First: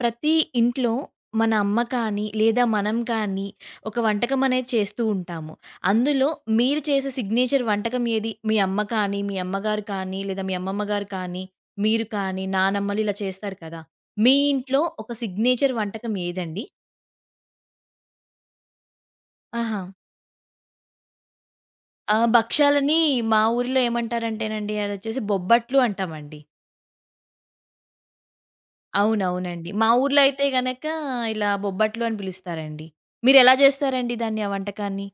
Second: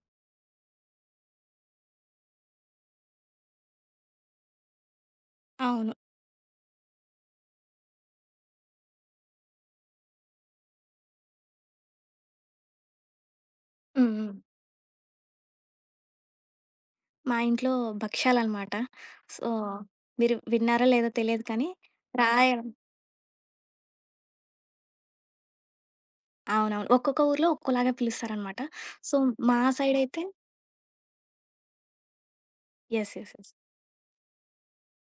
ప్రతి ఇంట్లో మన అమ్మ కానీ, లేదా మనం కానీ ఒక వంటకం అనేది చేస్తూ ఉంటాము. అవును. అందులో మీరు చేసే సిగ్నేచర్ వంటకం ఏది? మీ అమ్మ కానీ, మీ అమ్మగారు కానీ, లేదా మీ అమ్మమ్మ గారు కానీ, మీరు కానీ, నానమ్మలు ఇలా చేస్తారు కదా! హ్మ్. హ్మ్. మీ ఇంట్లో ఒక సిగ్నేచర్ వంటకం ఏదండి? మా ఇంట్లో భక్ష్యాలనమాట. సో, ఆహా! మీరు విన్నారో లేదో తెలియదు కానీ, అవునా? రాయడం. భక్షాలని మా ఊరిలో ఏమంటారంటేనండి అదొచ్చేసి బొబ్బట్లు అంటామండి. అవునవును, ఒక్కొక్క ఊర్లో ఒక్కోలాగా పిలుస్తారనమాట. సో, మా అవునవునండి. మా ఊర్లో సైడయితే అయితే గనక ఇలా బొబ్బట్లు అని పిలుస్తారండి. Yes, yes, yes. మీరెలా చేస్తారండి దాన్ని ఆ వంటకాన్ని?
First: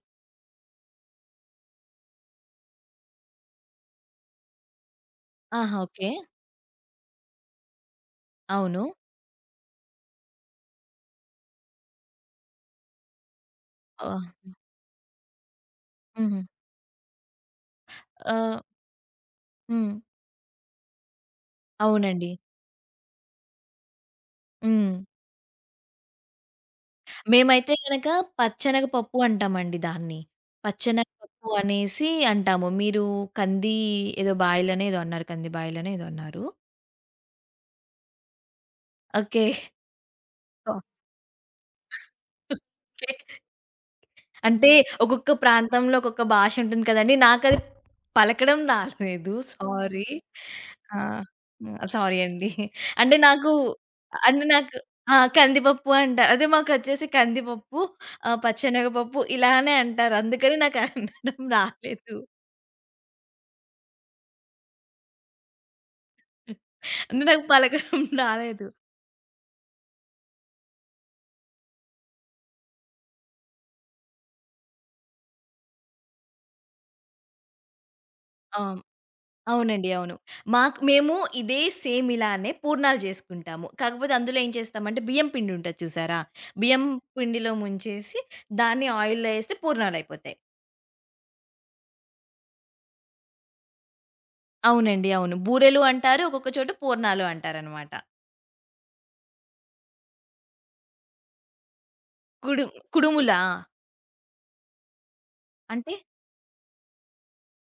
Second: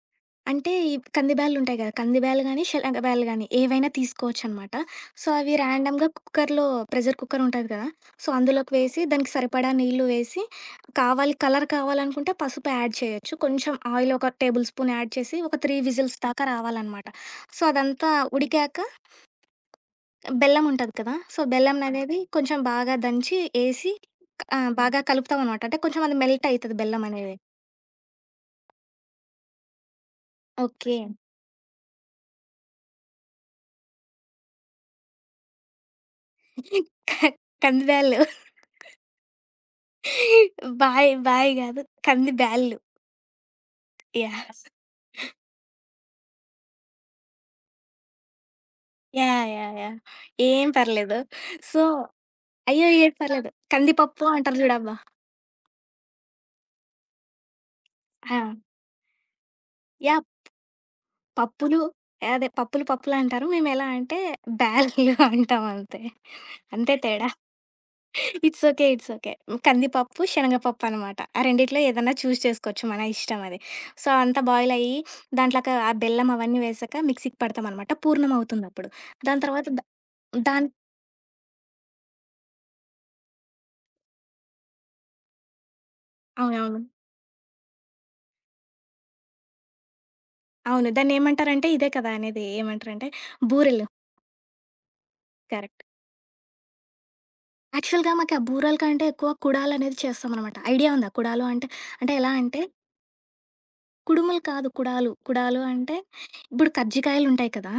అంటే ఈ కంది బ్యాల్లుంటాయి గదా! కంది బ్యాల్లు గానీ, శనగ బ్యాల్లు గానీ ఏవైనా తీసుకోవచ్చనమాట. సో, అవి ఆహా! ఓకే. ర్యాండమ్‌గా కుక్కర్‌లో, ప్రెషర్ కుక్కరుంటది కదా! సో, అందులోకి అవును. వేసి దానికి సరిపడా నీళ్ళు వేసి, కావాలి కలర్ కావాలనుకుంటే పసుపు యాడ్ చేయొచ్చు. కొంచెం ఆయిల్ ఆహ్, ఒక టేబుల్ స్పూన్ యాడ్ చేసి ఒక 3 విజిల్స్ హుహు. దాకా రావాలనమాట. సో, అదంతా ఆహ్, ఉడికాక హ్మ్. బెల్లముంటది కదా! సో, బెల్లంననేది అవునండి. కొంచెం బాగా దంచి ఏసి హ్మ్. బాగా కలుపుతామనమాట. అంటే కొంచెం అది మెల్ట్ అయితది బెల్లమనేది. మేమైతే గనక పచ్చనగ పప్పు అంటామండి దాన్ని. ఓకే. పచ్చనగ పప్పు అనేసి అంటాము. మీరు కంది ఏదో బాయిలనో ఏదో అన్నారు. కంది బాయిలనో ఏదో అన్నారు. కంది బ్యాల్లు. ఓకే. బాయి బాయి గాదు, కంది బ్యాళ్ళు. ఓహ్! యాహ్! అంటే ఒక్కొక్క ప్రాంతంలో ఒక్కొక్క భాష ఉంటుంది కదండీ. నాకది పలకడం రాలేదు. యాహ్! యాహ్! యాహ్! సారీ. ఏం ఆ! పర్లేదు. హ్మ్. సో సారీ అండి. అయ్యో! ఏం అంటే పర్లేదు. నాకు కందిపప్పు అంటే అంటారు నాకు జూడబ్బా! ఆ! కందిపప్పు అంటారు. అదే మాకొచ్చేసి కందిపప్పు, ఆ! పచ్చెనగపప్పు ఇలానే అంటారు. యాహ్! అందుకని నాకు అనడం పప్పులు, రాలేదు. అదే పప్పులు పప్పులంటారు. మేమెలా అంటే బ్యాళ్ళు అంటాం అంతే. అంతే అంటే తేడా. నాకు పలకడం ఇట్స్ రాలేదు. Okay, it's okay. కందిపప్పు, శనగపప్పు అనమాట. ఆ రెండిట్లో ఏదన్నా చూజ్ చేసుకోవచ్చు, మన ఇష్టం అది. సో, అంతా బాయిల్ అయ్యి దాంట్లోకి ఆ బెల్లం అవన్నీ వేసాక మిక్సీకి పడతామనమాట. పూర్ణం ఆ! అవుతుందప్పుడు. దాని తర్వాత ద అవునండి. అవును. దాని మాకు మేము ఇదే సేమ్ ఇలానే పూర్ణాలు చేసుకుంటాము. కాకపోతే అందులో ఏం చేస్తామంటే బియ్యం పిండి ఉంటది చూసారా? అవునవును, బియ్యం పిండిలో ముంచేసి దాన్ని ఆయిల్‌లో ఏస్తే పూర్ణాలయిపోతాయి. అవును. దాన్నేమంటారంటే ఇదే కదా అనేది, ఏమంటారంటే బూరెలు. అవునండి. అవును. బూరెలు కరెక్ట్. అంటారు. ఒక్కొక్క చోట పూర్ణాలు అంటారనమాట. యాక్చువల్‌గా మాకు ఆ బూరెల కంటే ఎక్కువ కుడాలనేది చేస్తామనమాట. ఐడియా ఉందా కుడాలు అంటే? అంటే ఎలా అంటే కుడు కుడుములా? కుడుములు కాదు, కుడాలు. కుడాలు అంటే అంటే ఇప్పుడు కజ్జికాయలుంటాయి కదా!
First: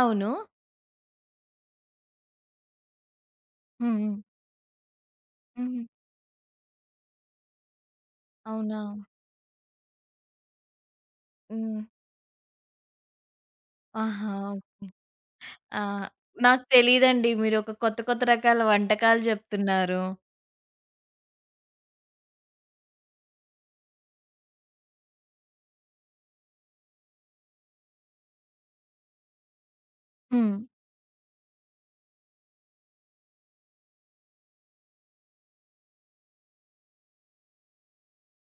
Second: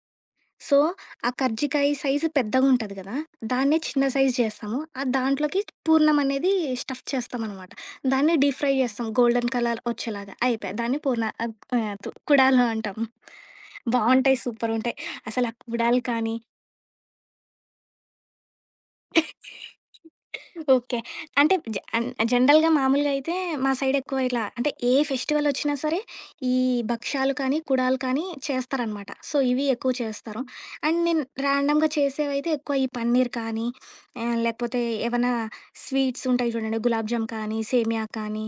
అవును. సో, ఆ కజ్జికాయ సైజు పెద్దగుంటది కదా! దాన్నే హ్మ్. చిన్న హ్మ్. సైజు చేస్తాము. ఆ దాంట్లోకి హుహు. పూర్ణం అనేది స్టఫ్ చేస్తామనమాట. దాన్ని డీప్ ఫ్రై అవునా? చేస్తాం గోల్డెన్ కలర్ వచ్చేలాగా. అయిపాయ్. దాన్ని పూర్ణ ఆహ్, హ్మ్. ఆహ్, కుడాలు అంటాం. ఆహా! బావుంటాయి, సూపరుంటాయి. అసలు ఆ ఆ! కుడాలు కానీ నాకు తెలీదండి. మీరొక కొత్త కొత్త రకాల వంటకాలు జెప్తున్నారు. ఓకే. అంటే జ అన్ జనరల్‌గా మామూలుగా అయితే మా సైడ్ ఎక్కువ ఇలా అంటే, ఏ ఫెస్టివల్ వచ్చినా సరే ఈ భక్షాలు కానీ, కుడాలు కానీ చేస్తారనమాట. సో, ఇవి ఎక్కువ చేస్తారు. హ్మ్. అండ్ నేను ర్యాండమ్‌గా చేసేవైతే ఎక్కువ ఈ పన్నీర్ కానీ, లేకపోతే ఏవన్నా స్వీట్స్ ఉంటాయి చూడండి. గులాబ్ జామ్ కానీ, సేమియా కానీ,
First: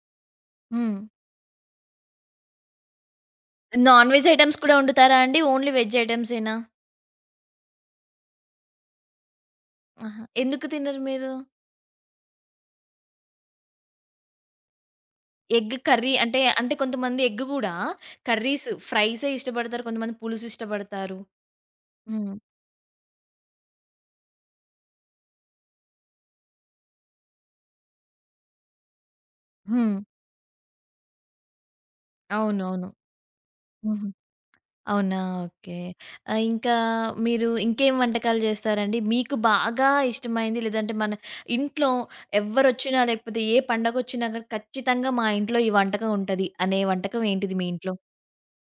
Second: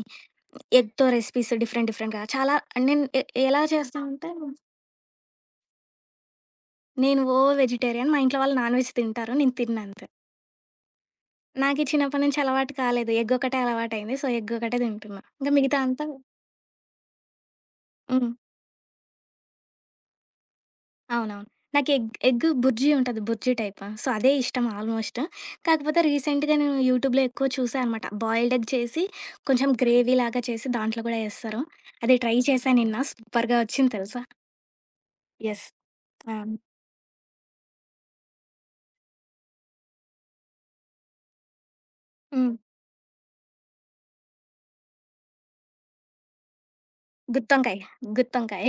హ్మ్. ఎగ్‌తో రెసిపీస్ డిఫరెంట్ డిఫరెంట్‌గా చాలా. నేను ఎ ఎలా నాన్ వెజ్ చేస్తానంటే ఐటెమ్స్ కూడా వండుతారా అండి? ఓన్లీ వెజ్ ఐటెమ్సేనా? నేను ఓ వెజిటేరియన్. మా ఇంట్లో వాళ్ళు నాన్ వెజ్ తింటారు, నేను తినను అంతే. ఆహా! ఎందుకు తినరు మీరు? నాకి చిన్నప్పటి నుంచి అలవాటు కాలేదు. ఎగ్ ఒకటే అలవాటయింది. సో, ఎగ్ ఒకటే తింటున్నా. ఇంక ఎగ్ మిగతా అంతా కర్రీ అంటే, అంటే కొంతమంది ఎగ్ గూడా హ్మ్. కర్రీస్, ఫ్రైసే ఇష్టపడతారు. కొంతమంది పులుసు ఇష్టపడతారు. అవునవును. నాకు ఎగ్ హ్మ్. ఎగ్ బుర్జీ ఉంటది, బుర్జీ టైప్. సో, అదే ఇష్టం ఆల్మోస్ట్. కాకపోతే రీసెంట్‌గా నేను యూట్యూబ్‌లో ఎక్కువ చూసా అనమాట. బాయిల్డ్ ఎగ్ చేసి కొంచెం హ్మ్. గ్రేవీ లాగా చేసి దాంట్లో గూడా ఏస్తారు. అది ట్రై చేశా అవునవును. నిన్న, సూపర్‌గా వచ్చింది హుహు. తెలుసా! అవునా? యెస్. ఓకే. ఆ! ఇంకా మీరు ఇంకేం వంటకాలు జేస్తారండి? మీకు బాగా ఇష్టమైంది లేదంటే మన ఇంట్లో హ్మ్. ఎవ్వరొచ్చినా లేకపోతే ఏ పండగొచ్చినా గాని ఖచ్చితంగా మా ఇంట్లో ఈ వంటకం ఉంటది అనే వంటకం ఏంటిది మీ గుత్తొంకాయ, ఇంట్లో? గుత్తొంకాయ.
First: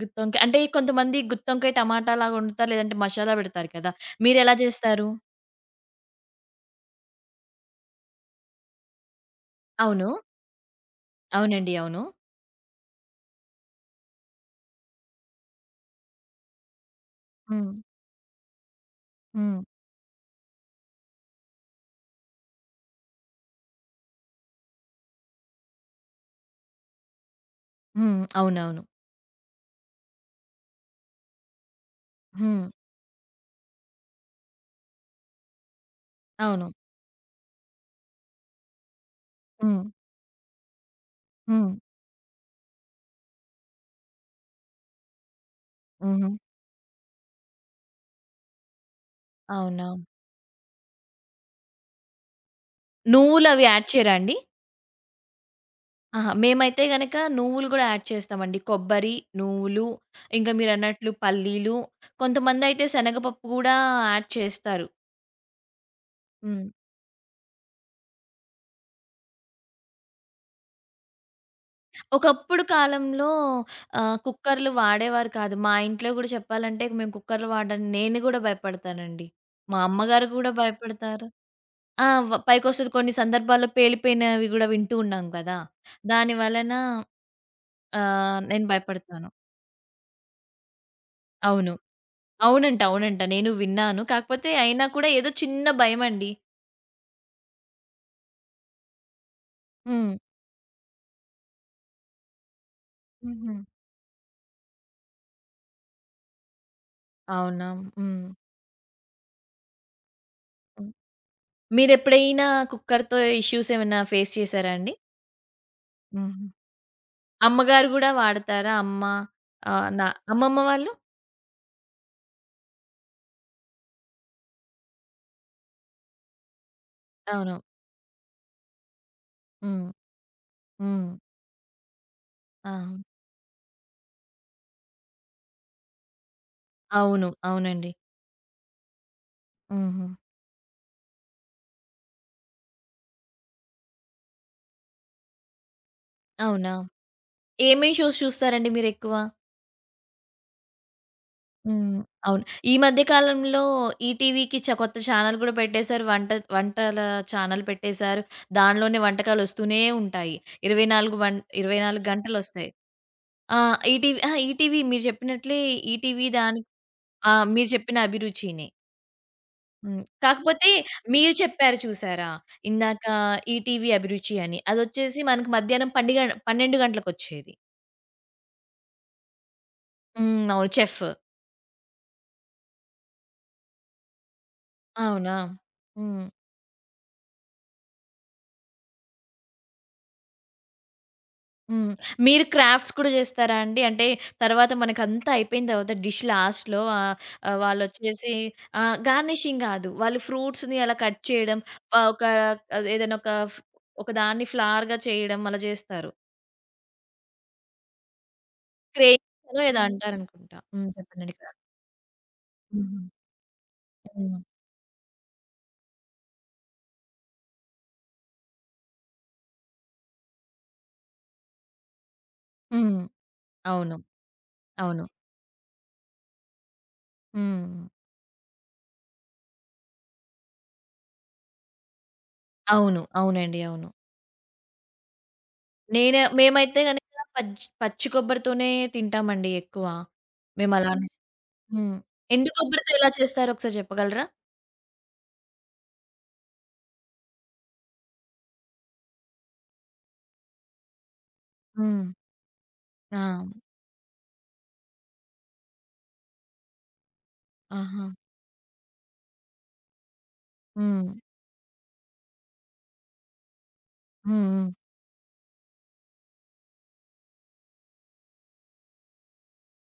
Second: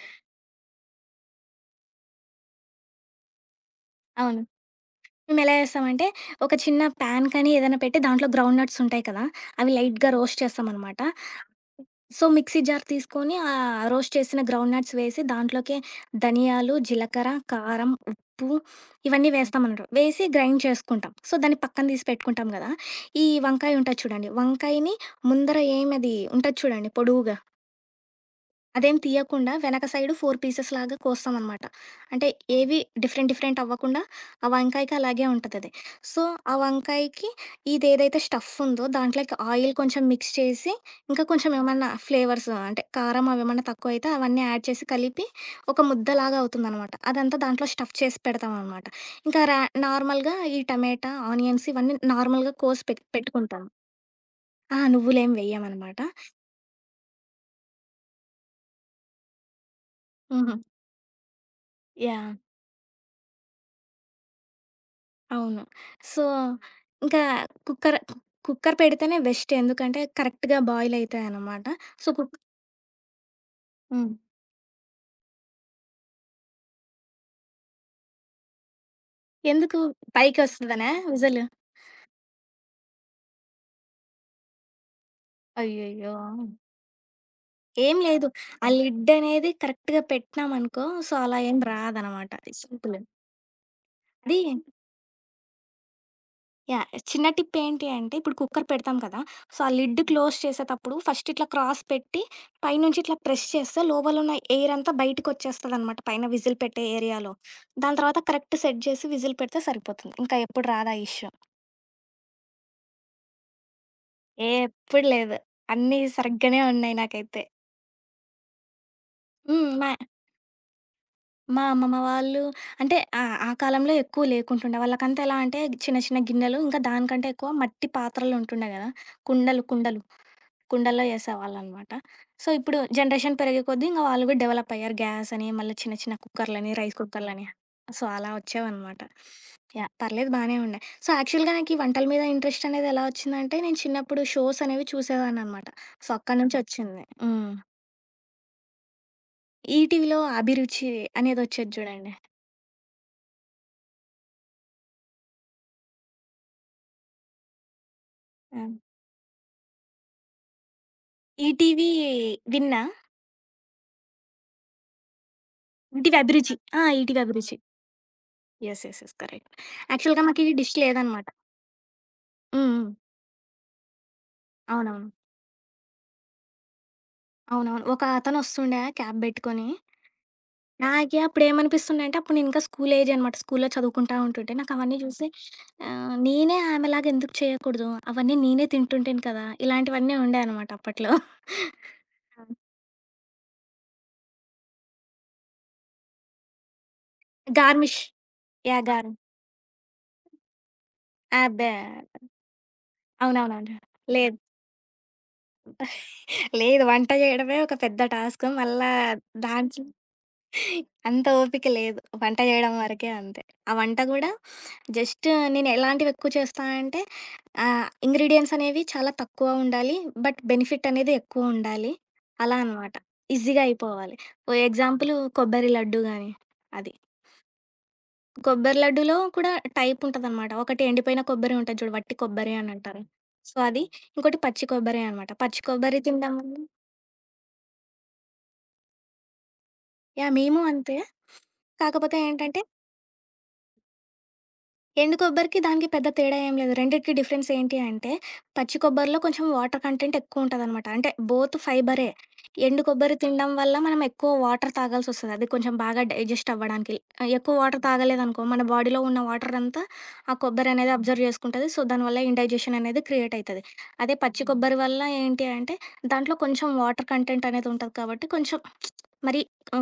గుత్తొంకాయ అంటే కొంతమంది గుత్తొంకాయ టమాటా లాగా వండుతారు. లేదంటే మసాలా పెడతారు కదా! అవును. మీరెలా జేస్తారు? మేమెలా చేస్తామంటే, ఒక చిన్న పాన్ కానీ ఏదైనా పెట్టి దాంట్లో గ్రౌండ్ నట్స్ ఉంటాయి కదా! అవి అవును. లైట్‌గా రోస్ట్ చేస్తామనమాట. అవునండి. అవును. సో, మిక్సీ జార్ తీసుకొని రోస్ట్ చేసిన గ్రౌండ్ నట్స్ వేసి దాంట్లోకే ధనియాలు, జీలకర్ర, హ్మ్. కారం, ఉప్పు ఇవన్నీ హ్మ్. వేస్తామన్నమాట. వేసి గ్రైండ్ చేసుకుంటాం. సో, దాన్ని పక్కన తీసి పెట్టుకుంటాం గదా! ఈ వంకాయ ఉంటది చూడండి, వంకాయని ముందర ఏమది ఉంటది చూడండి పొడువుగా. హ్మ్. అవునవును. అదేం తీయకుండా వెనక సైడు 4 పీసెస్ లాగా కోస్తామనమాట. అంటే హ్మ్. ఏవి డిఫరెంట్ డిఫరెంట్ అవ్వకుండా ఆ వంకాయకి అలాగే ఉంటదది. సో, ఆ అవును. వంకాయకి ఇదేదైతే స్టఫ్ ఉందో దాంట్లోకి ఆయిల్ హ్మ్. కొంచెం మిక్స్ చేసి, ఇంకా కొంచెం హ్మ్. ఏమన్నా ఫ్లేవర్స్ అంటే కారం అవేమన్నా తక్కువైతే అవన్నీ యాడ్ చేసి కలిపి ఒక హుహు. ముద్దలాగా అవుతుందనమాట. అదంతా దాంట్లో స్టఫ్ చేసి పెడతామనమాట. ఇంకా రా అవునా? నార్మల్‌గా ఈ టమాటా, ఆనియన్స్ ఇవన్నీ నార్మల్‌గా కోసి నువ్వులవి పెట్టుకుంటాం. యాడ్ చేయరా అండి? ఆ! నువ్వులేం వేయమనమాట. ఆహా! మేమైతే గనక నువ్వులు గూడా యాడ్ చేస్తామండి. కొబ్బరి, నువ్వులు ఇంకా హుహు. మీరన్నట్లు పల్లీలు, యాహ్! కొంతమందయితే శనగపప్పు గూడా యాడ్ చేస్తారు. అవును. సో, హ్మ్. ఇంకా కుక్కర్ కుక్కర్ పెడితేనే బెస్ట్. ఎందుకంటే కరెక్ట్‌గా బాయిల్ అయితాయనమాట. సో, కుక్ ఒకప్పుడు కాలంలో హ్మ్. కుక్కర్‌లు వాడేవారు కాదు. మా ఇంట్లో గూడా చెప్పాలంటే మేము కుక్కర్‌లు వాడడానికి నేను గూడా భయపడతానండి. మా ఎందుకు అమ్మగారు గూడా పైకొస్తదనా భయపడతారు. విజిల్? ఆ! పైకొస్తది కొన్ని సందర్భాల్లో పేలిపోయినవి గూడా వింటూ ఉన్నాం గదా! అయ్యయ్యో! ఆ! దాని వలన ఏం లేదు. నేను ఆ హ్మ్. లిడ్ భయపడతాను. అనేది కరెక్ట్‌గా పెట్టినామనుకో, సో, అలా ఏం అవును. రాదనమాట. అవునంట. సింపుల్. అవునంట. నేను విన్నాను. అది కాకపోతే అయినా కూడా ఏదో చిన్న భయమండి. యాహ్! చిన్న టిప్ ఏంటి అంటే, ఇప్పుడు కుక్కర్ పెడతాం కదా! సో, ఆ లిడ్ హ్మ్. క్లోజ్ చేసేటప్పుడు ఫస్ట్ ఇట్లా క్రాస్ పెట్టి, పైనుంచి ఇట్లా ప్రెస్ హుహు. చేస్తే లోపల ఉన్న ఎయిర్ అంతా బయటికొచ్చేస్తదనమాట, పైన విజిల్ పెట్టే ఏరియాలో. అవునా? దాని హ్మ్. తర్వాత కరెక్ట్ సెట్ చేసి విజిల్ పెడితే సరిపోతుంది. ఇంకా ఎప్పుడు హ్మ్. రాదు ఆ ఇష్యూ. మీరెప్పుడైనా కుక్కర్‌తో ఇష్యూస్ ఏమైనా ఫేస్ చేసారా అండి? ఎప్పుడు లేదు, అన్నీ హుహు. సరిగ్గానే ఉన్నాయి నాకైతే. అమ్మగారు గూడా వాడతారా? అమ్మ హ్మ్. ఆహ్, మా నా అమ్మమ్మ వాళ్ళు? మా అమ్మమ్మ వాళ్ళు అంటే ఆ కాలంలో ఎక్కువ లేకుంటుండే. వాళ్ళకంతా ఎలా అంటే చిన్న చిన్న గిన్నెలు, ఇంకా దానికంటే ఎక్కువ అవును. మట్టి పాత్రలుంటుండే కదా! కుండలు హ్మ్. కుండలు, కుండల్లో హ్మ్. చేసేవాళ్ళనమాట. సో, ఆ! ఇప్పుడు జనరేషన్ పెరిగే కొద్దీ ఇంక వాళ్ళు కూడా డెవలప్ అయ్యారు. గ్యాస్ అని, మళ్ళీ చిన్న చిన్న కుక్కర్‌లని, రైస్ అవును. కుక్కర్‌లని. అవునండి. సో, అలా వచ్చేవనమాట. యాహ్! హుహు. పర్లేదు బానే ఉండే. సో, యాక్చువల్‌గా నాకీ వంటల మీద ఇంట్రెస్ట్ అనేది ఎలా వచ్చిందంటే, నేను చిన్నప్పుడు షోస్ అనేవి చూసేదాన్ననమాట. సో, అక్కడి నుంచి అవునా? వచ్చింది. హ్మ్. ఏమేం షోస్ చూస్తారండి మీరెక్కువ? ఈటీవీలో 'అభిరుచి' అనేదొచ్చేది హ్మ్. చూడండి. అవును. ఈ మధ్య కాలంలో ఈటీవీకి కొత్త ఛానెల్ గూడా పెట్టేసారు. వంటల ఛానెల్ పెట్టేసారు. ఆ! దానిలోనే వంటకాలొస్తూనే ఉంటాయి. 24 వం ఈటీవీ 24 గంటలొస్తాయి. విన్నా. ఆ! ఈటీవీ అహా! ఈటీవీ మీరు చెప్పినట్లే ఈటీవీ ఈటీవీ అభిరుచి. దానికి ఆ! ఈటీవీ ఆ! అభిరుచి. మీరు చెప్పిన అభిరుచినే. Yes, yes, yes, correct. Hmm. యాక్చువల్‌గా మాకీ కాకపోతే డిష్ లేదనమాట. మీరు చెప్పారు చూసారా? హ్మ్. హ్మ్. ఇందాక ఈటీవీ అభిరుచి అని. అవునవును. అదొచ్చేసి మనకు మధ్యాహ్నం పండిగ 12 గంటలకొచ్చేది. అవునవును. ఒక అతనొస్తుండే క్యాప్ బెట్టుకొని. హ్మ్. అవును. చెఫ్. నాకే అప్పుడేమనిపిస్తుండే అంటే, అప్పుడు నేనింకా స్కూల్ ఏజ్ అనమాట, స్కూల్‌లో చదువుకుంటా ఉంటుంటే. నాకవన్నీ జూసి అవునా? హ్మ్. నేనే ఆమెలాగా ఎందుకు చేయకూడదు? అవన్నీ నేనే తింటుంటేను కదా! ఇలాంటివన్నీ ఉండే అనమాట అప్పట్లో. హ్మ్. మీరు క్రాఫ్ట్స్ కూడా జేస్తారా అండి? అంటే తర్వాత మనకంతా అయిపోయిన తర్వాత డిష్ లాస్ట్‌లో ఆహ్, ఆహ్, గార్మిష్. వాళ్ళొచ్చేసి యాహ్! గార్ గార్నిషింగ్ గాదు. వాళ్ళు ఫ్రూట్స్‌ని అలా కట్ చేయడం అబ్బే! ఆహ్, ఒక అది ఏదైనా ఫ్ అవునవునండి. ఒక లేదు, దాన్ని ఫ్లవర్‌గా చేయడం అలా జేస్తారు. లేదు, వంట జేయడమే ఒక పెద్ద టాస్క్. మళ్ళా క్రేయానో ఏదో దాంట్లో అంటారనుకుంటా. హ్మ్. అంత చెప్పండండి. క్రాఫ్ట్. ఓపిక లేదు. వంట జేయడం హ్మ్. వరకే అంతే. ఆ వంట గూడా హ్మ్. జస్ట్ నేను ఎలాంటివి ఎక్కువ చేస్తా అంటే, ఇంగ్రీడియెంట్స్ అనేవి చాలా తక్కువ ఉండాలి, బట్ బెనిఫిట్ అనేది ఎక్కువ ఉండాలి. అలా అనమాట. హ్మ్. ఈజీగా అవును. అయిపోవాలి. ఓ అవును. ఎగ్జాంపుల్ కొబ్బరి లడ్డు గాని అది. హ్మ్. కొబ్బరి లడ్డులో కూడా టైప్ ఉంటదనమాట. ఒకటి ఎండిపోయిన కొబ్బరి ఉంటది చూడు, వట్టి కొబ్బరి అని అవును. అంటారు. సో, అవునండి. అది. అవును. ఇంకోటి పచ్చి కొబ్బరి అనమాట. పచ్చి కొబ్బరి తినడం వల్ల మేమైతే గనక పచ్చి పచ్చి కొబ్బరితోనే తింటామండి ఎక్కువ. యాహ్! మేము అంతే. మేమలానే హ్మ్. కాకపోతే ఎండు ఏంటంటే కొబ్బరితో ఎలా చేస్తారో ఒకసారి చెప్పగలరా? ఎండు కొబ్బరికి, దానికి పెద్ద తేడా ఏం లేదు. రెండిటికి డిఫరెన్స్ ఏంటి అంటే, పచ్చి కొబ్బరిలో కొంచెం వాటర్ కంటెంట్ ఎక్కువుంటదనమాట. అంటే బోత్ హ్మ్. ఫైబరే. ఎండు కొబ్బరి ఆ! తినడం వల్ల మనం ఎక్కువ వాటర్ తాగాల్సొస్తది, అది కొంచెం బాగా డైజెస్ట్ అవ్వడానికి. ఎక్కువ వాటర్ ఆహా! తాగలేదనుకో, మన బాడీలో ఉన్న వాటరంతా ఆ కొబ్బరనేది హ్మ్. అబ్జర్వ్ జేసుకుంటది. సో, దానివల్ల ఇండైజెషన్ అనేది క్రియేట్ అయితది. అదే హ్మ్. పచ్చి హ్మ్. కొబ్బరి వల్ల ఏంటి అంటే, దాంట్లో కొంచెం వాటర్ కంటెంట్ అనేది ఉంటది కాబట్టి, కొంచెం మరి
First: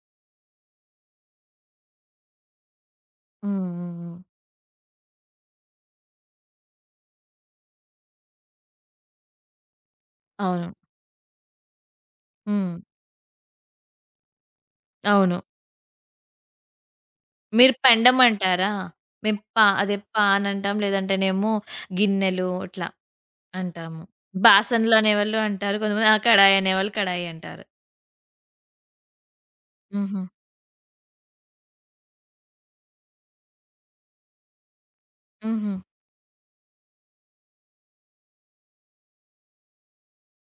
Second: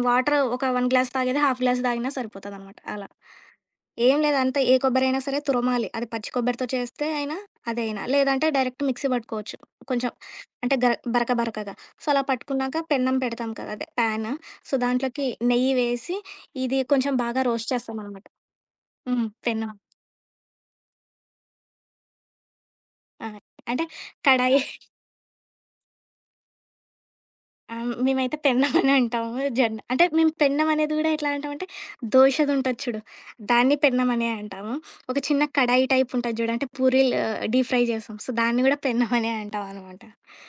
వాటర్ ఒక 1 గ్లాస్ తాగేది హాఫ్ గ్లాస్ తాగినా సరిపోతదనమాట అలా. హ్మ్. హ్మ్. హ్మ్. ఏం లేదు, అంతా ఏ కొబ్బరైనా సరే తురమాలి. అది పచ్చి కొబ్బరితో చేస్తే అయినా, అదే అయినా. లేదంటే డైరెక్ట్ మిక్సీ పట్టుకోవచ్చు. కొంచెం అవును. అంటే గర బరక బరకగా. సో, అలా హ్మ్. పట్టుకున్నాక పెన్నం పెడతాం కదా! అదే పాన్. సో, దాంట్లోకి అవును. నెయ్యి వేసి ఇది కొంచెం బాగా రోస్ట్ మీరు పెండం చేస్తామనమాట. అంటారా? హ్మ్. మేము పా పెన్నం. అదే పాన్ అంటాం. లేదంటేనేమో గిన్నెలు ఇట్లా ఆ! అంటే అంటాము. కడాయి. బాసన్లు అనేవాళ్ళు అంటారు. కొంతమంది ఆ! కడాయి అనేవాళ్ళు కడాయి అంటారు. ఆ! మేమైతే పెన్నం అనే అంటాము. జెండా అంటే హుహు. మేము పెన్నం అనేది గూడా ఎట్లా అంటామంటే, దోశది ఉంటది చూడు, దాన్ని పెన్నం అనే అంటాము. ఒక చిన్న హుహు. కడాయి టైప్ ఉంటది జూడు, అంటే పూరీలు డీప్ ఫ్రై చేస్తాం. సో, దాన్ని గూడా పెన్నం అనే అంటామనమాట.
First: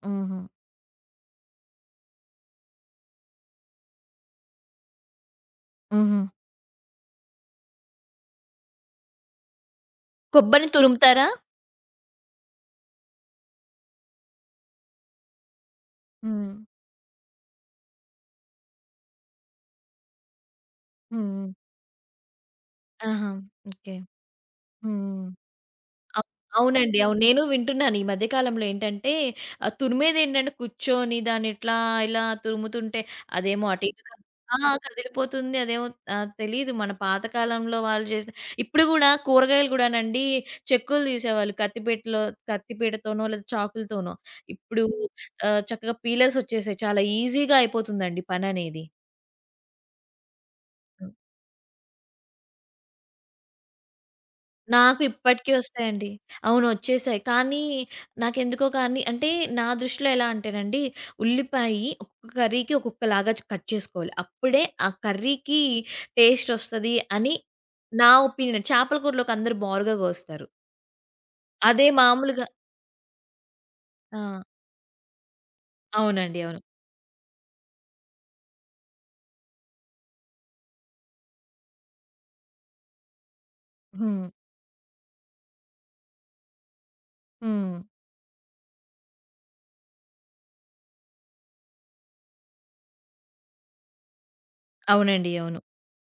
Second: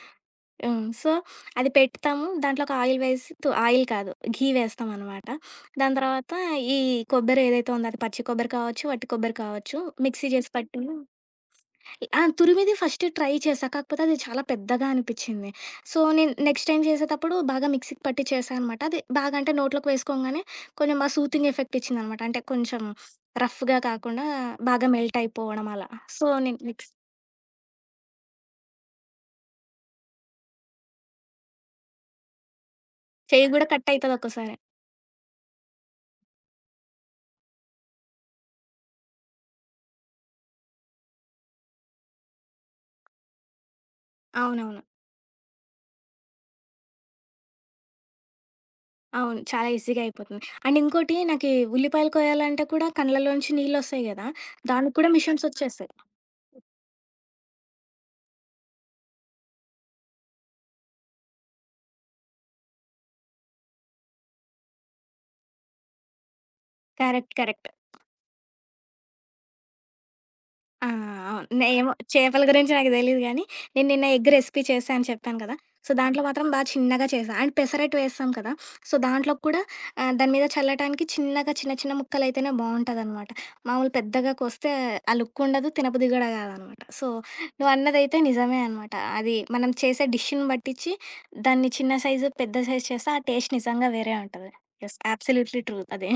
హుహు. హ్మ్. సో, అది పెడతాము. దాంట్లో ఒక ఆయిల్ వేసి, ఆయిల్ కాదు ఘీ వేస్తామనమాట. దాని హుహు. తర్వాత ఈ కొబ్బరి ఏదైతే ఉందో, అది పచ్చి కొబ్బరి కావచ్చు, వట్టి కొబ్బరి కావచ్చు, మిక్సీ చేసి కొబ్బరిని పట్టిన. తురుముతారా? ఆ! తురిమిది ఫస్ట్ ట్రై చేశా. కాకపోతే అది చాలా పెద్దగా అనిపిచ్చింది. సో, నేను హ్మ్. నెక్స్ట్ టైమ్ చేసేటప్పుడు బాగా మిక్సీకి పట్టి చేశా అనమాట. అది బాగా అంటే నోట్లోకి వేసుకోంగానే కొంచెం హ్మ్. సూతింగ్ ఎఫెక్ట్ ఇచ్చిందనమాట. అంటే కొంచెం ఆహా! రఫ్‌గా ఓకే. కాకుండా బాగా మెల్ట్ హ్మ్. అయిపోవడం అలా. సో, అవ్ నేను నెక్స్ట్ అవునండి. అవును. నేను వింటున్నాను ఈ మధ్య కాలంలో ఏంటంటే తురిమేదేంటంటే కూర్చొని దాన్ని ఇలా తురుముతుంటే చెయ్యి గూడా అదేమో అటు కట్ ఇటు క అయితది ఒక్కోసారి. ఆ! కదిలిపోతుంది. అదేమో తెలీదు మన పాతకాలంలో వాళ్ళు చేసిన ఇప్పుడు గూడా కూరగాయలు గూడానండి చెక్కులు తీసేవాళ్ళు కత్తిపీటలో కత్తిపీటతోనో లేదా చాకులతోనో. అవునవును, ఇప్పుడు చక్కగా పీలర్స్ వచ్చేసాయి. చాలా ఈజీగా అయిపోతుందండి పననేది. అవును, చాలా ఈజీగా అయిపోతుంది. అండ్ ఇంకోటి నాకీ, ఉల్లిపాయలు కోయాలంటే కూడా కండ్లలోంచి నీళ్ళొస్తాయి గదా! దానికి నాకు కూడా ఇప్పటికి మిషన్సొచ్చేసాయి. వస్తాయండి. అవును వచ్చేసాయి. కానీ నాకెందుకో కానీ అంటే నా దృష్టిలో ఎలా అంటేనండి, ఉల్లిపాయి ఒక్కొక్క కర్రీకి ఒక్కొక్కలాగా కట్ చేసుకోవాలి. అప్పుడే ఆ కర్రీకి టేస్ట్ వస్తది అని కరెక్ట్, కరెక్ట్. నా ఒపీనియన్. చేపల కూరలోకి అందరూ బారుగా కోస్తారు. ఆ! అవును. నే అదే ఏమో చేపల మామూలుగా గురించి నాకు తెలీదు గానీ, నేను నిన్న ఎగ్ ఆ! రెసిపీ చేశా అని చెప్పాను కదా! సో, దాంట్లో అవునండి. మాత్రం అవును. చిన్నగా చేశా. అండ్ పెసరట్టు వేస్తాం కదా! సో, దాంట్లో కూడా దాని మీద చల్లటానికి చిన్నగా చిన్న చిన్న ముక్కలైతేనే బావుంటదనమాట. మామూలు హ్మ్. పెద్దగా కోస్తే ఆ లుక్ ఉండదు, తినబుద్ధి గూడా కాదనమాట. సో, హ్మ్. నువ్వన్నదైతే నిజమే అనమాట. అది మనం చేసే డిష్‌ని బట్టిచ్చి దాన్ని చిన్న సైజు, పెద్ద సైజు చేస్తే ఆ టేస్ట్ నిజంగా వేరే ఉంటది. యెస్, అవునండి. అవును. అబ్సల్యూట్‌లీ ట్రూ అదే.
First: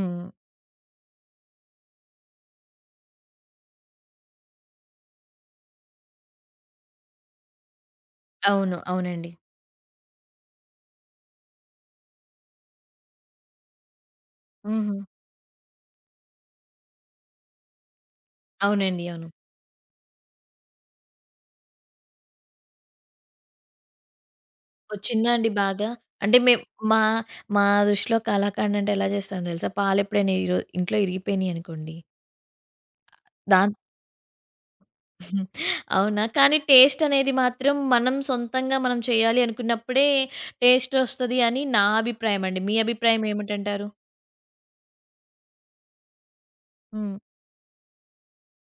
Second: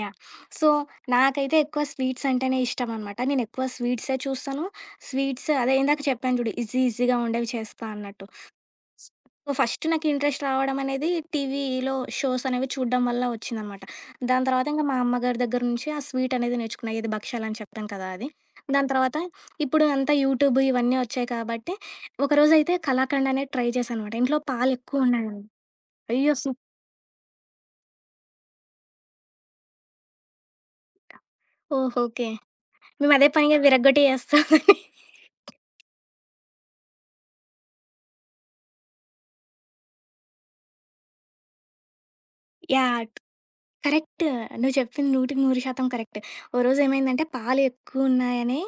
యాహ్! సో నాకైతే ఎక్కువ స్వీట్స్ అంటేనే ఇష్టం అనమాట. నేను ఎక్కువ స్వీట్సే చూస్తాను. స్వీట్స్, అదే ఇందాక చెప్పాను చూడు ఈజీ ఈజీగా ఉండేవి చేస్తా అన్నట్టు. అవును. అవునండి. సో, ఫస్ట్ నాకు ఇంట్రెస్ట్ రావడం అనేది టీవీలో షోస్ అనేవి చూడడం వల్ల వచ్చిందనమాట. దాని తర్వాత ఇంక హుహు. మా అమ్మగారి దగ్గర నుంచి ఆ స్వీట్ అనేది నేర్చుకున్నా. ఏది భక్షాలు అని చెప్పాను కదా! అది. దాని అవునండి. తర్వాత అవును. ఇప్పుడు అంతా యూట్యూబ్ ఇవన్నీ వచ్చాయి కాబట్టి, ఒకరోజైతే కళాకండ్ అనేది ట్రై చేశా అనమాట. ఇంట్లో పాలు ఎక్కువ వచ్చిందా ఉన్నాయనమాట. అండి బాగా? అయ్యో! అంటే మేం మా మా దృష్టిలో కళాఖండ్ అంటే ఎలా చేస్తామో తెలుసా? పాలెప్పుడైనా ఈరో ఇంట్లో ఇరిగిపోయినియనుకోండి. ఓహ్! ఓకే. మేము అదే పనిగా దాన్ విరగ్గొట్టి చేస్తామని. అవునా? కానీ టేస్ట్ అనేది మాత్రం మనం సొంతంగా మనం చేయాలి అనుకున్నప్పుడే టేస్ట్ ఒస్తది అని నా అభిప్రాయం అండి. మీ యాహ్! అభిప్రాయం ఏమిటంటారు? కరెక్ట్. నువ్వు చెప్పింది 100% కరెక్ట్. ఓ హ్మ్. రోజేమైందంటే పాలెక్కువున్నాయని,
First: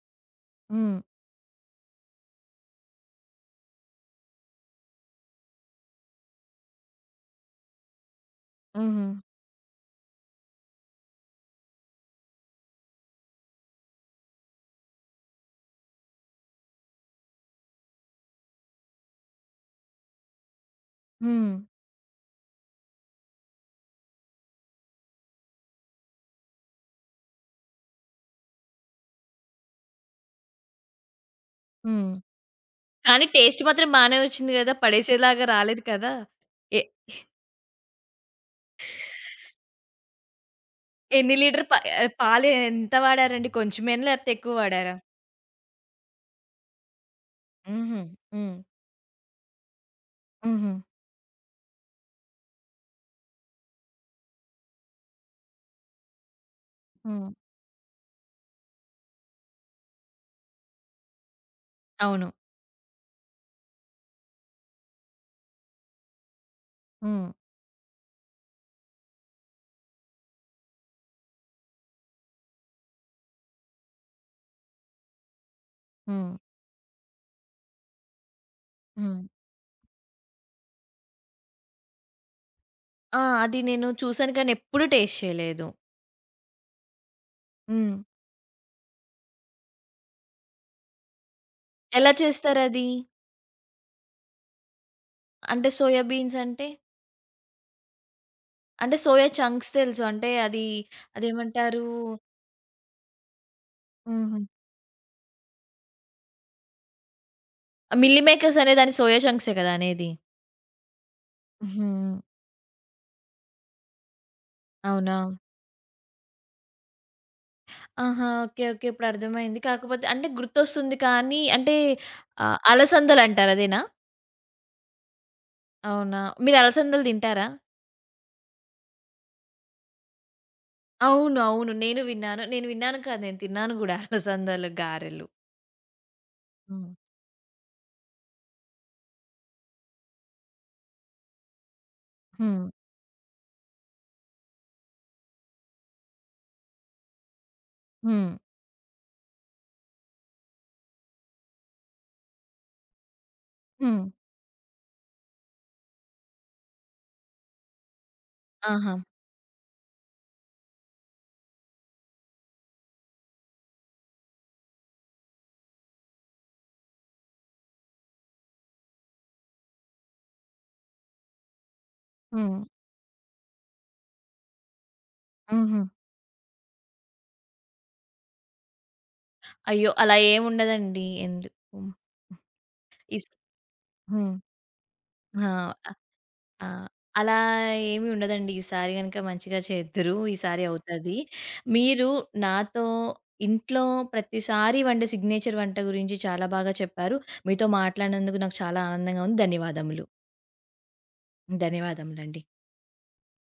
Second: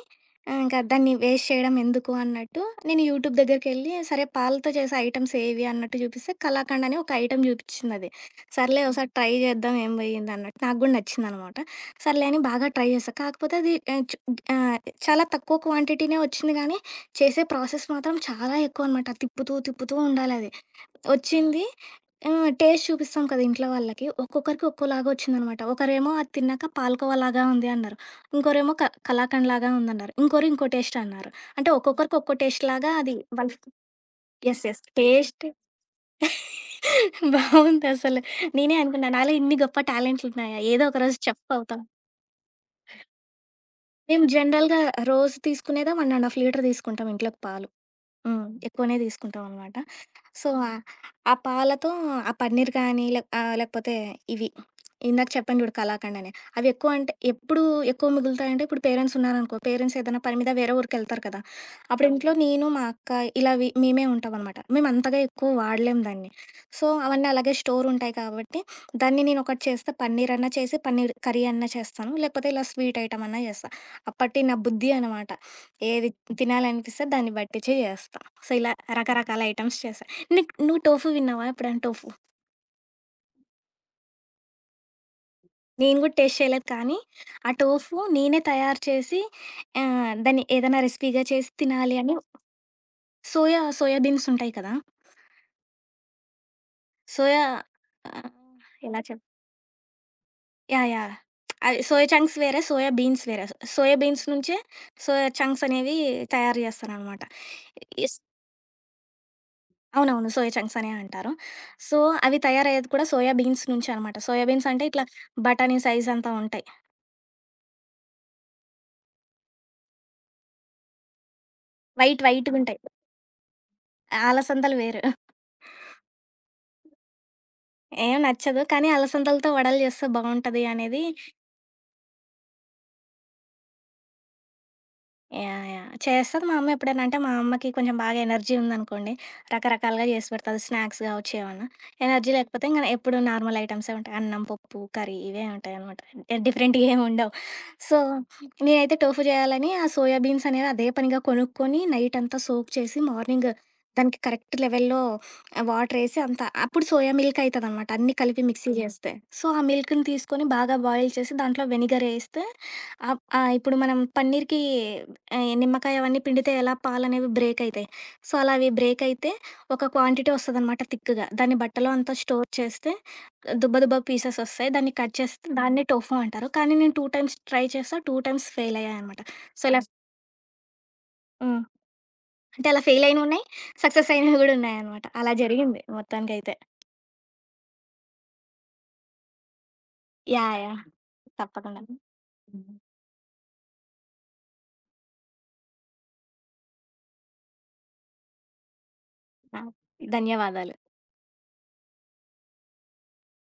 ఇంకా హ్మ్. దాన్ని వేస్ట్ చేయడం ఎందుకు అన్నట్టు నేను యూట్యూబ్ దగ్గరికెళ్ళి, సరే పాలతో చేసే ఐటెమ్స్ ఏవి అన్నట్టు చూపిస్తే కలాకండ్ అని ఒక ఐటెమ్ చూపిచ్చిందది. సర్లే హుహు. ఒకసారి ట్రై చేద్దాం ఏం పోయిందన్నట్టు. నాకు గూడా నచ్చిందనమాట. సర్లే అని బాగా ట్రై చేశా. కాకపోతే అది ఆహ్, చాలా తక్కువ క్వాంటిటీనే వచ్చింది గానీ, చేసే ప్రాసెస్ మాత్రం చాలా ఎక్కువనమాట. తిప్పుతూ తిప్పుతూ ఉండాలది. హ్మ్. వచ్చింది. టేస్ట్ చూపిస్తాం కదా ఇంట్లో వాళ్ళకి. ఒక్కొక్కరికి ఒక్కోలాగా వచ్చిందనమాట. ఒకరేమో అది తిన్నాక పాలకోవాలాగా ఉంది అన్నారు. ఇంకోరేమో కలాకండ్‌లాగా ఉందన్నారు. ఇంకోరు ఇంకో టేస్ట్ అన్నారు. అంటే హ్మ్. ఒక్కొక్కరికి ఒక్కో టేస్ట్‌లాగా అది కానీ వాళ్ళు. టేస్ట్ మాత్రం బానే వచ్చింది యెస్, గదా! యెస్. పడేసేలాగా టేస్ట్ రాలేదు కదా! ఎ బావుందసలు. నేనే అనుకున్నా నాలో ఇన్ని గొప్ప టాలెంట్లున్నాయా? ఏదో ఒకరోజు ఎన్ని చెఫ్ లీటర్ ప అవుతాం. పాలు ఎంత వాడారండి? కొంచెమేనా? మేము లేపోతే ఎక్కువ జనరల్‌గా వాడారా? రోజు తీసుకునేదే 1 ½ లీటర్ తీసుకుంటాం ఇంట్లోకి పాలు. హుహు. హ్మ్, హ్మ్. ఎక్కువనే తీసుకుంటామనమాట. సో, హుహు. ఆ పాలతో ఆ పన్నీర్ కానీ, లేకపోతే ఇవి, ఇందాక చెప్పాను చూడు కలాకండ్ అని. అవి ఎక్కువ అంటే హ్మ్. ఎప్పుడు ఎక్కువ మిగులుతాయంటే, ఇప్పుడు పేరెంట్స్ ఉన్నారనుకో, పేరెంట్స్ ఏదైనా పని మీద వేరే ఊరికెళ్తారు కదా! అప్పుడు అవును. ఇంట్లో నేను, మా అక్క ఇలా మేమే ఉంటామనమాట. మేము అంతగా ఎక్కువ వాడలేం దాన్ని. సో, అవన్నీ హ్మ్. అలాగే స్టోర్ ఉంటాయి కాబట్టి దాన్ని నేను ఒకటి చేస్తే పన్నీర్ అన్నా చేసి, పన్నీర్ కర్రీ అన్నా చేస్తాను. లేకపోతే ఇలా స్వీట్ ఐటెమ్ అన్నా చేస్తా. అప్పటి నా బుద్ధి అనమాట. ఏది హ్మ్. తినాలనిపిస్తే దాన్ని బట్టించి చేస్తా. సో, ఇలా హ్మ్. రకరకాల ఐటెమ్స్ చేశా. నీకు నువ్వు టోఫు విన్నావా ఎప్పుడైనా, టోఫు? ఆ! అది నేను చూసాను కానీ ఎప్పుడు టేస్ట్ చేయలేదు. నేను గూడా టేస్ట్ చేయలేదు కానీ, ఆ హ్మ్. టోఫు నేనే తయారు చేసి దాన్ని ఏదైనా రెసిపీగా చేసి తినాలి ఎలా అని. చేస్తారది? సోయా సోయా బీన్స్ ఉంటాయి కదా! అంటే సోయా బీన్స్ అంటే? సోయా ఆహ్, అంటే ఎలా చెప్ సోయా చంక్స్ తెలుసు. అంటే అది యాహ్! యాహ్! అది అదేమంటారు? సోయా చంక్స్ వేరే, సోయా బీన్స్ వేరే. సోయా బీన్స్ హుహు. నుంచే సోయా చంక్స్ అనేవి తయారు చేస్తారనమాట. ఇస్ మిల్లీ మేకర్స్ అనే దాన్ని సోయా చంక్సే కదా అనేది. అవునవును, సోయా చంక్స్ అనే అంటారు. సో, హ్మ్. అవి తయారయ్యేది కూడా సోయా బీన్స్ నుంచే అనమాట. సోయా బీన్స్ అంటే ఇట్లా అవునా? బటానీ సైజ్ అంతా ఉంటాయి. ఆహా! ఓకే. ఓకే. ఇప్పుడు అర్థమైంది. కాకపోతే అంటే గుర్తొస్తుంది కానీ అంటే వైట్ వైట్‌గుంటాయి. అలసందలంటారు అదేనా? అలసందలు వేరు. అవునా? మీరు అలసందలు తింటారా? ఏం నచ్చదు, కానీ అలసందలతో వడలు చేస్తే బావుంటది అనేది. అవును. అవును. నేను విన్నాను. నేను విన్నాను కాదు నేను తిన్నాను గూడా అలసందలు, గారెలు. Yeah, yeah! చేస్తది మా అమ్మ హ్మ్. ఎప్పుడైనా. అంటే మా అమ్మకి కొంచెం బాగా ఎనర్జీ ఉందనుకోండి, రకరకాలుగా చేసి పెడతది, స్నాక్స్ కావచ్చు ఏమన్నా. ఎనర్జీ లేకపోతే హ్మ్. ఇంక ఎప్పుడు నార్మల్ ఐటెమ్సే ఉంటాయి, అన్నం, పప్పు, కర్రీ ఇవే ఉంటాయనమాట. డిఫరెంట్‌గా ఏమి ఉండవు. సో, హ్మ్. నేనైతే టోఫు చేయాలని ఆ సోయా బీన్స్ అనేవి అదే పనిగా కొనుక్కొని నైట్ అంతా సోక్ చేసి, మార్నింగ్ హ్మ్. దానికి కరెక్ట్ లెవెల్‌లో వాటరేసి, అంతా అప్పుడు సోయా మిల్క్ అయితదనమాట, అన్నీ కలిపి మిక్సీ ఆహా! చేస్తే. సో, ఆ మిల్క్‌ని తీసుకొని బాగా బాయిల్ చేసి దాంట్లో వెనిగర్ ఏస్తే ఇప్పుడు మనం పన్నీర్‌కి నిమ్మకాయ అవన్నీ పిండితే ఎలా పాలనేవి బ్రేక్ అయితాయి. సో, అలా అవి బ్రేక్ అయితే ఒక క్వాంటిటీ వస్తదనమాట థిక్‌గా. దాన్ని బట్టలో అంతా స్టోర్ హ్మ్. చేస్తే దుబ్బ దుబ్బ పీసెస్ ఒస్తాయి. దాన్ని కట్ చేస్తే హుహు. దాన్నే టోఫు అంటారు. కానీ నేను 2 టైమ్స్ ట్రై చేశా, 2 టైమ్స్ ఫెయిల్ అయ్యాననమాట. సో, ఇలా అయ్యో! అలా ఏముండదండి. హ్మ్. ఎందుకు అంటే అలా ఫెయిల్ ఇస్ అయినవున్నాయి, సక్సెస్ హ్మ్. అయినవి గూడా ఉన్నాయనమాట. అలా జరిగింది ఆ! మొత్తానికైతే. ఆ! అలా ఏమి ఉండదండి. ఈసారి గనక మంచిగా చేద్దురు. యాహ్, ఈసారి యాహ్, అవుతది. తప్పకుండా. మీరు నాతో ఇంట్లో ప్రతిసారి వండే సిగ్నేచర్ వంట గురించి చాలా బాగా చెప్పారు. మీతో మాట్లాడినందుకు నాకు చాలా ఆనందంగా ఉంది. ఆ! ధన్యవాదములు. ధన్యవాదాలు. ధన్యవాదములండి.